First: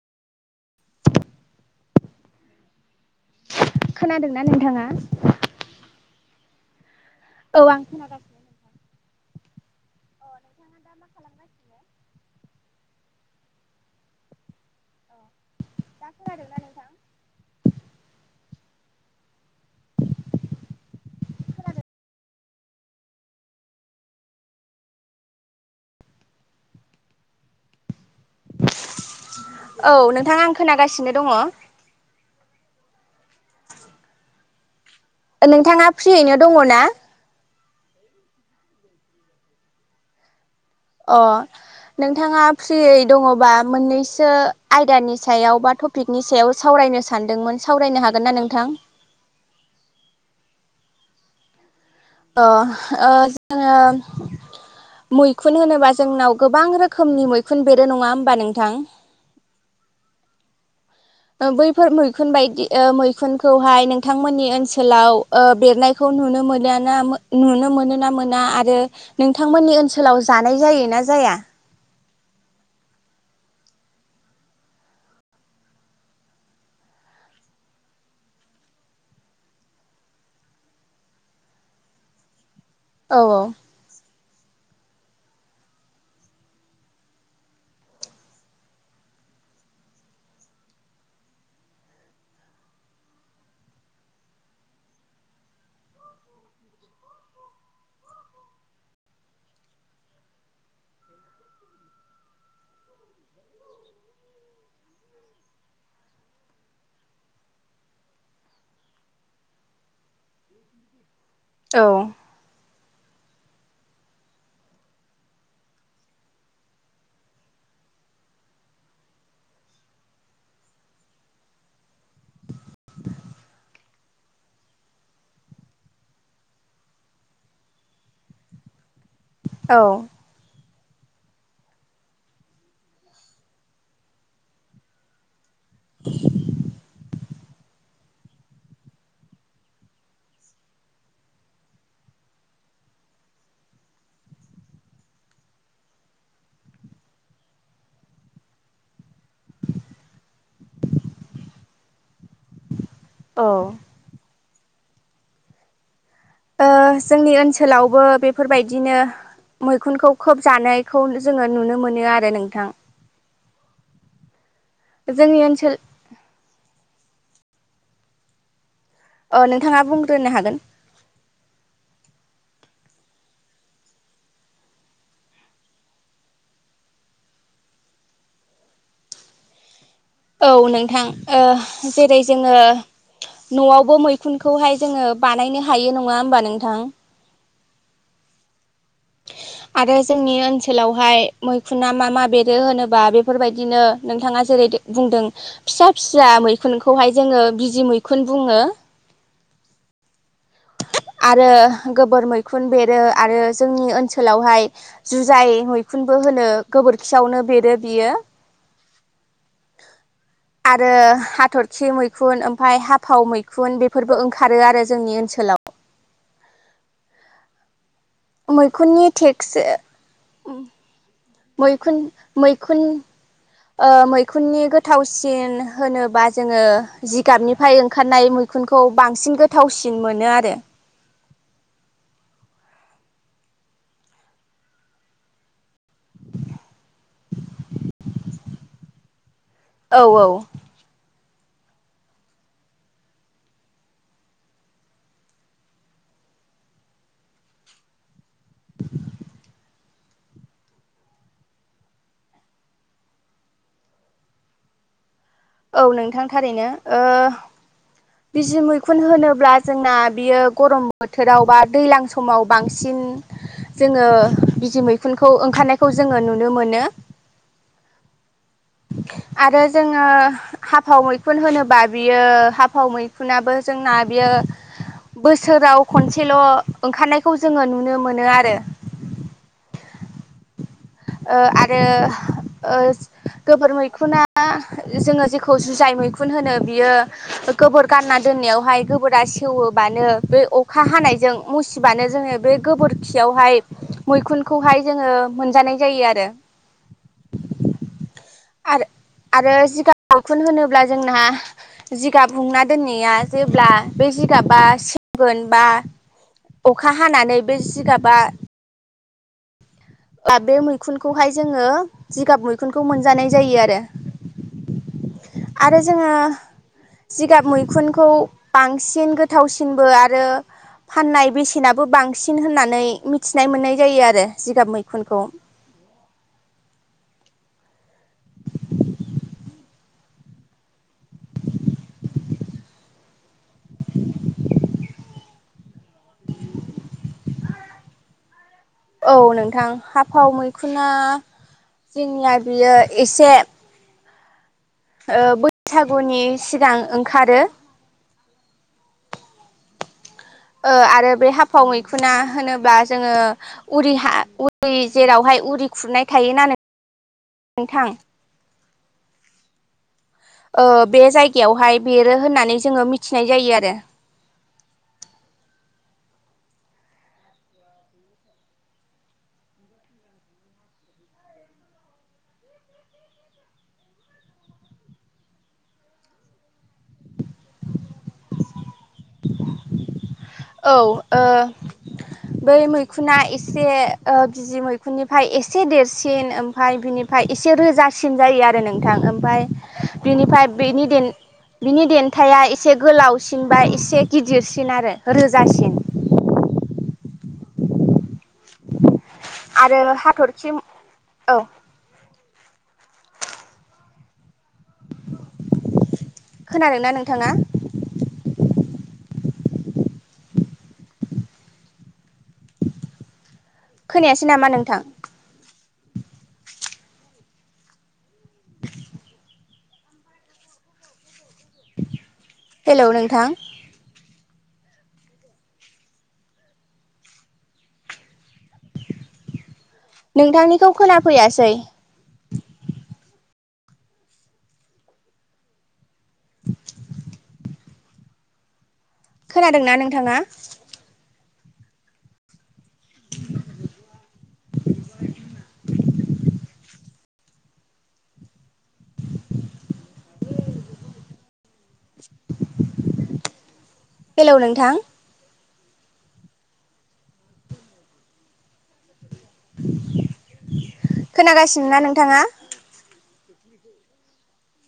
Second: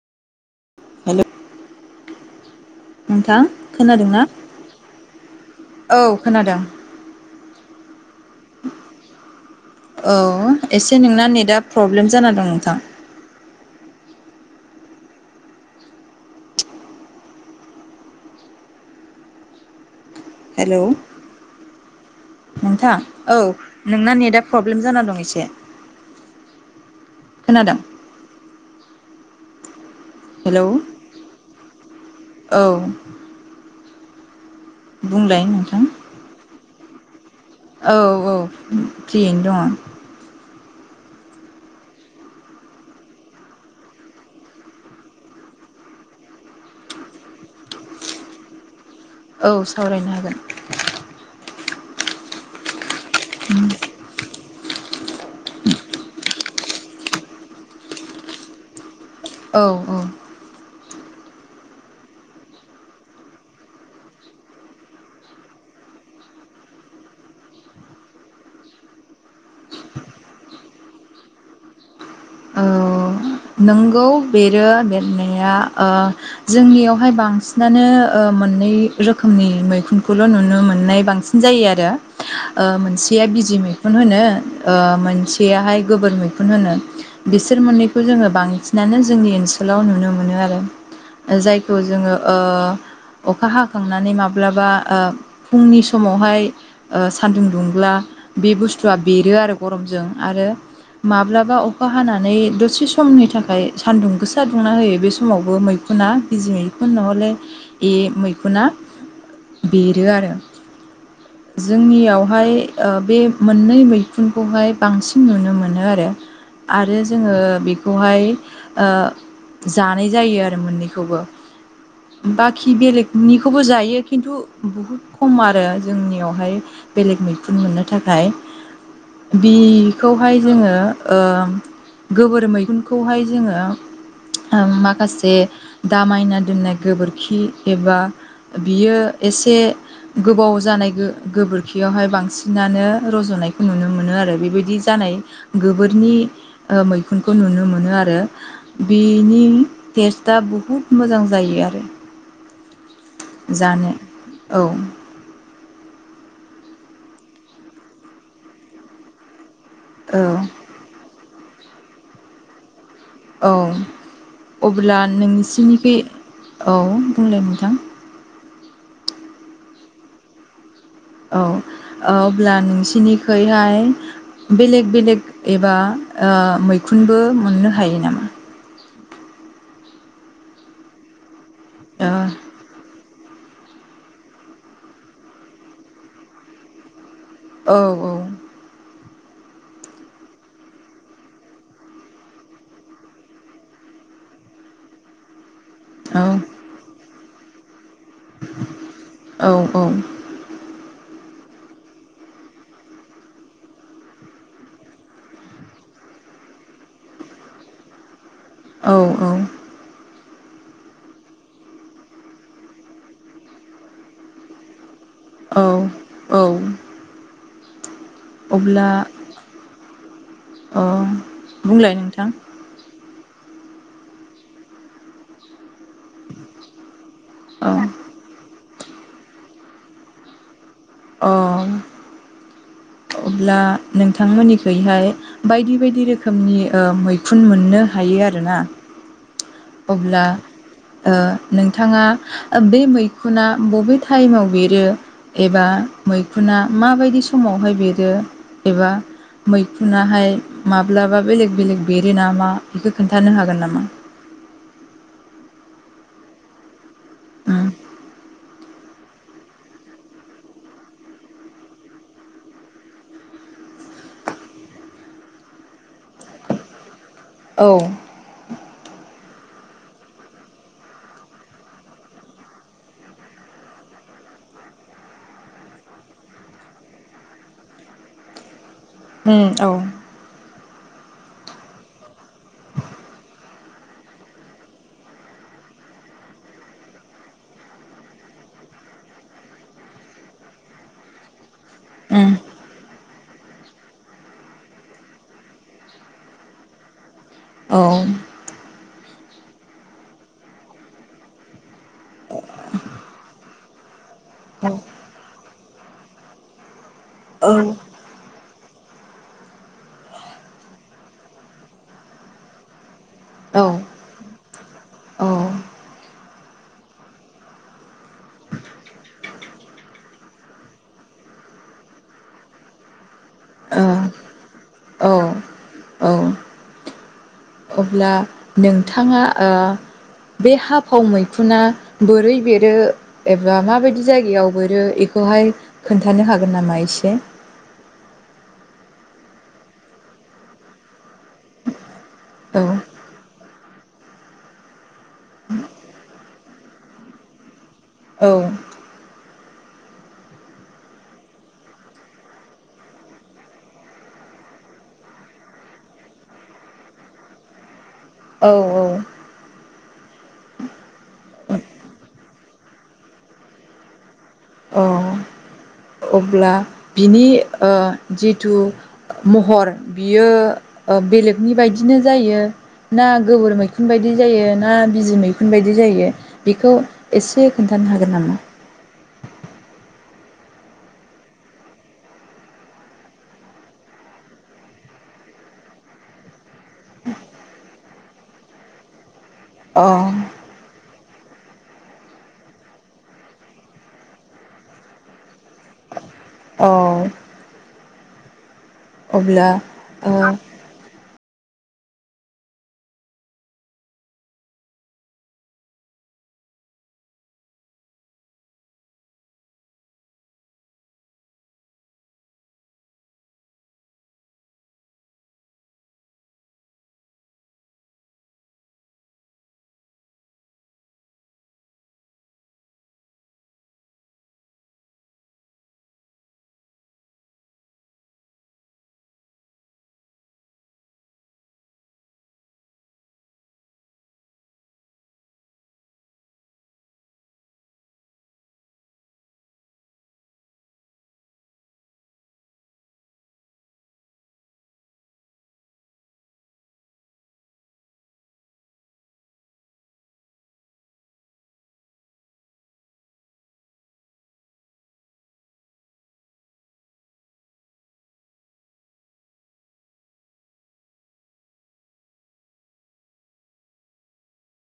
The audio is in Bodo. हेल' नोंथां खोनादों ना? खोनादोंना नोंथाङा? औ खोनादों। औ आं खोनागासि। औ एसे नोंना नेटआ प्रब्लेम जाना दं नो था अ दा खोनादों ना नोंथां? हेलौ नोंथां औ नोंना नेटआ प्रब्लेम जाना दं एसे खोनादों? औ नोंथां आं हेलौ खोनागासिनो दङ। औ बुंलाय नोंथां नोंथाङा फ्रियैनो दङ ना? औ औ फ्रियैनो दङ। अ नोंथाङा फ्रियै दङबा मोननैसो आयदानि सायाव बा टपिकनि सायाव सावरायनो सानदोंमोन सावरायनो हागोन ना नोंथां? औ सावरायनो हागोन। अ जोङो मैखुन होनोबा जोंनाव गोबां रोखोमनि मैखुन बेरो नङा हबा नोंथां औ औ बैफोर मैखुन बायदि ओ मैखुनखौहाय नोंथांमोननि ओनसोलाव ओ बेरनायखौ नुनो मोनो ना नुनो मोनो ना मोना आरो नोंथांमोननि ओनसोलाव जानाय जायो ना जाया? नंगौ बेरो बेरनाया ओ जोंनियावहाय बांसिनानो ओ मोननै रोखोमनि मैखुनखौल' नुनो मोननाय बांसिन जायो आरो औ मोनसेया बिजि मैखुन होनो ओ मोनसेयाहाय गोबोर मैखुन होनो बिसोर मोननै जोङो बांसिनानो जोंनि ओनसोलाव नुनो मोनो आरो जायखौ जोङो ओ अखा हाखांनानै माब्लाबा ओ फुंनि समावहाय सानदुं दुंब्ला बे बुस्थुआ बेरो आरो गरमजों आरो माब्लाबा अखा हानानै दसे समनि थाखाय सान्दुं गोसा दुंना होयो बे समावबो मैखुना बिजि मैखुन नहले ए मैखुना बेरो आरो। औ जोंनियावहाय बे मोननै मैखुनखौहाय बांसिन नुनो मोनो आरो आरो जोङो बेखौहाय ओ जानाय जायो आरो मोननैखौबो बाखि बेलेगनिखौबो जायो खिन्थु बुहुद खम आरो जोंनियावहाय बेलेग मैखुन मोननो थाखाय औ बिखौहाय जोङो गोबोर मै मैखुनखौहाय जोङो माखासे दामायना दोननाय गोबोरखि एबा बियो एसे गोबाव जानाय गोबोरखियावहाय बांसिनानो रज'नायखौ नुनो मोनो आरो बेबायदि जानाय गोबोरनि मैखुन खौ नुनो मोनो आरो बेनि टेस्टा बुहुत मोजां जायो आरो ओ जानो। औ। ओ जोंनि ओनसोलावबो बेफोरबायदिनो मैखुनखौ औ खोब जानायखौ जोङो नुनो मोनो आरो नोंथां। औ अब्ला जोंनि ओनसोल नोंसिनि बे औ बुंलाय नोंथां? अ नोंथाङा बुंग्रोनो हागोन। औ अब्ला नोंसिनिखैहाय बेलेग बेलेग एबा मैखुनबो मोननो हायो नामा? औ नोंथां। ओ' जेरै जोङो न'आवबो मैखुनखौहाय जोङो बानायनो हायो नङा होमबा नोंथां? औ औ। आरो जोंनि ओनसोलावहाय मैखुना मा मा बेरो होनोबा बेफोरबायदिनो नोंथाङा जेरै बुंदों फिसा औ फिसा मैखुनखौहाय जोङो बिजि मै खुन बुङो औ औ। आरो गोबोर मैखुन बेरो आरो जोंनि ओनसोलावहाय जुजाय मैखुनबो होनो गोबोरखियावनो बेरो बियो औ औ। आरो हाथरखि मैखुन ओमफ्राय हाफाव मैखुन बेफोरबो ओंखारो आरो जोंनि औ ओनसोलाव। औ। अब्ला मैखुननि टेक्सी अ बुंलाय मैखुन नोंथां मैखुन ओ मैखुननि गोथावसिन होनोबा जोङो औ जिगाबनिफ्राय ओंखारनाय मै मैखुनखौ बांसिन गोथावसिन मोनो आरो। अ। अब्ला नोंथांमोननिखैहाय बायदि बायदि रोखोमनि मैखुन ओ मोननो हायो आरोना? औ अब्ला औ। ओ नोंथाङा बै मैखुना बबे टाइमाव बेरो एबा मैखुना माबायदि समावहाय बेरो एबा मैखुुनहाय माब्लाबा बेलेग बेलेग बेरो नामा बेखौ खोनन्थानो हागोन नामा? औ नोंथां थारैनो। ओ उम बिजि मै खुन होनोब्ला जोंना बियो गरम बोथोराव बा दैज्लां समाव बांसिन जोङो बिजि मैखुनखौ ओंखारनायखौ जोङो नुनो मोनो। औ। आरो जोङो हा हाफाव मैखुन होनोबा बियो हाफाव मैखुनाबो जोंना बियो बोसोराव खनसेल' ओंखारनायखौ जोङो नुनो मोनो आरो। उ औ। ओ आरो ओ गोबोर मैखुना जोङो जि खौ जुजाय मैखुन होनो बियो गोबोर गारना दोननायावहाय गोबोरा सेवोबानो बे अखा हानायजों मुसिबानो जोङो बे गोबोर खियावहाय मैखुनखौहाय जोङो मोनजानाय जायो आरो। औ। आर आरो जिगाब मैखुन होनोब्ला जोंना जिगाब हुंना दोननाया जेब्ला बे जिगाबा सेवगोन बा अखा हानानै बे उम जिगाबा बे मैखुनखौहाय जोङो जिगाब मैखुनखौ मोन जानाय जायो औ आरो। आरो जोङो जिगाब मैखुनखौ बांसिन गोथावसिनबो आरो फाननाय बेसेनाबो बांसिन होननानै मि थिनाय मोननाय जायो औ आरो जिगाब ओ मैखुनखौ। औ औ अब्ला नोंथाङा ओ बे हाफाव मैखुना बोरै बेरो एबा माबायदि जायगायाव बेरो एखौहाय खोन्थानो हागोन नामा एसे? औ नोंथां हाफाव मैखुना जोंनिया औ बियो एसे ओ बैसागुनि सिगां ओंखारो। औ। ओ आरो बे हाफाव मैखुना होनोब्ला जोङो उरि हा उरि जेरावहाय खुरनाय थायो नालाय नोंथां। औ औ। ओ बे जायगायावहाय बेरो होननानै जोङो मिथिनाय जायो आरो। अ' अब्ला बिनि ओ जिथु महर बियो ओ बेलेगनि बायदिनो जायो ना गोबोर मैखुन बायदि जायो ना बिजि मैखुन बायदि जायो बेखौ एसे खोन्थानो हागोन नामा? औ ओ बै मैखुना एसे ओ बिजि मैखुननिफ्राय एसे देरसिन ओमफाय बिनिफ्राय एसे रोजासिन जायो आरो नोंथां। ओम फाय अ बिनिफ्राय बेनि देन बिनि देन्थाया एसे गोलावसिन बा एसे गिदिरसिन आरो। रोजासिन। अ। आरो ओ हाथरखि औ। खोनादोंना नोंथाङा? खोनायासै नामा नोंथां? हेलौ नोंथां। नोंथांनिखौ खोनाफैयासै। खोनादोंना नोंथाङा। हेलौ नोंथां। खोनागासिनो ना नोंथाङा?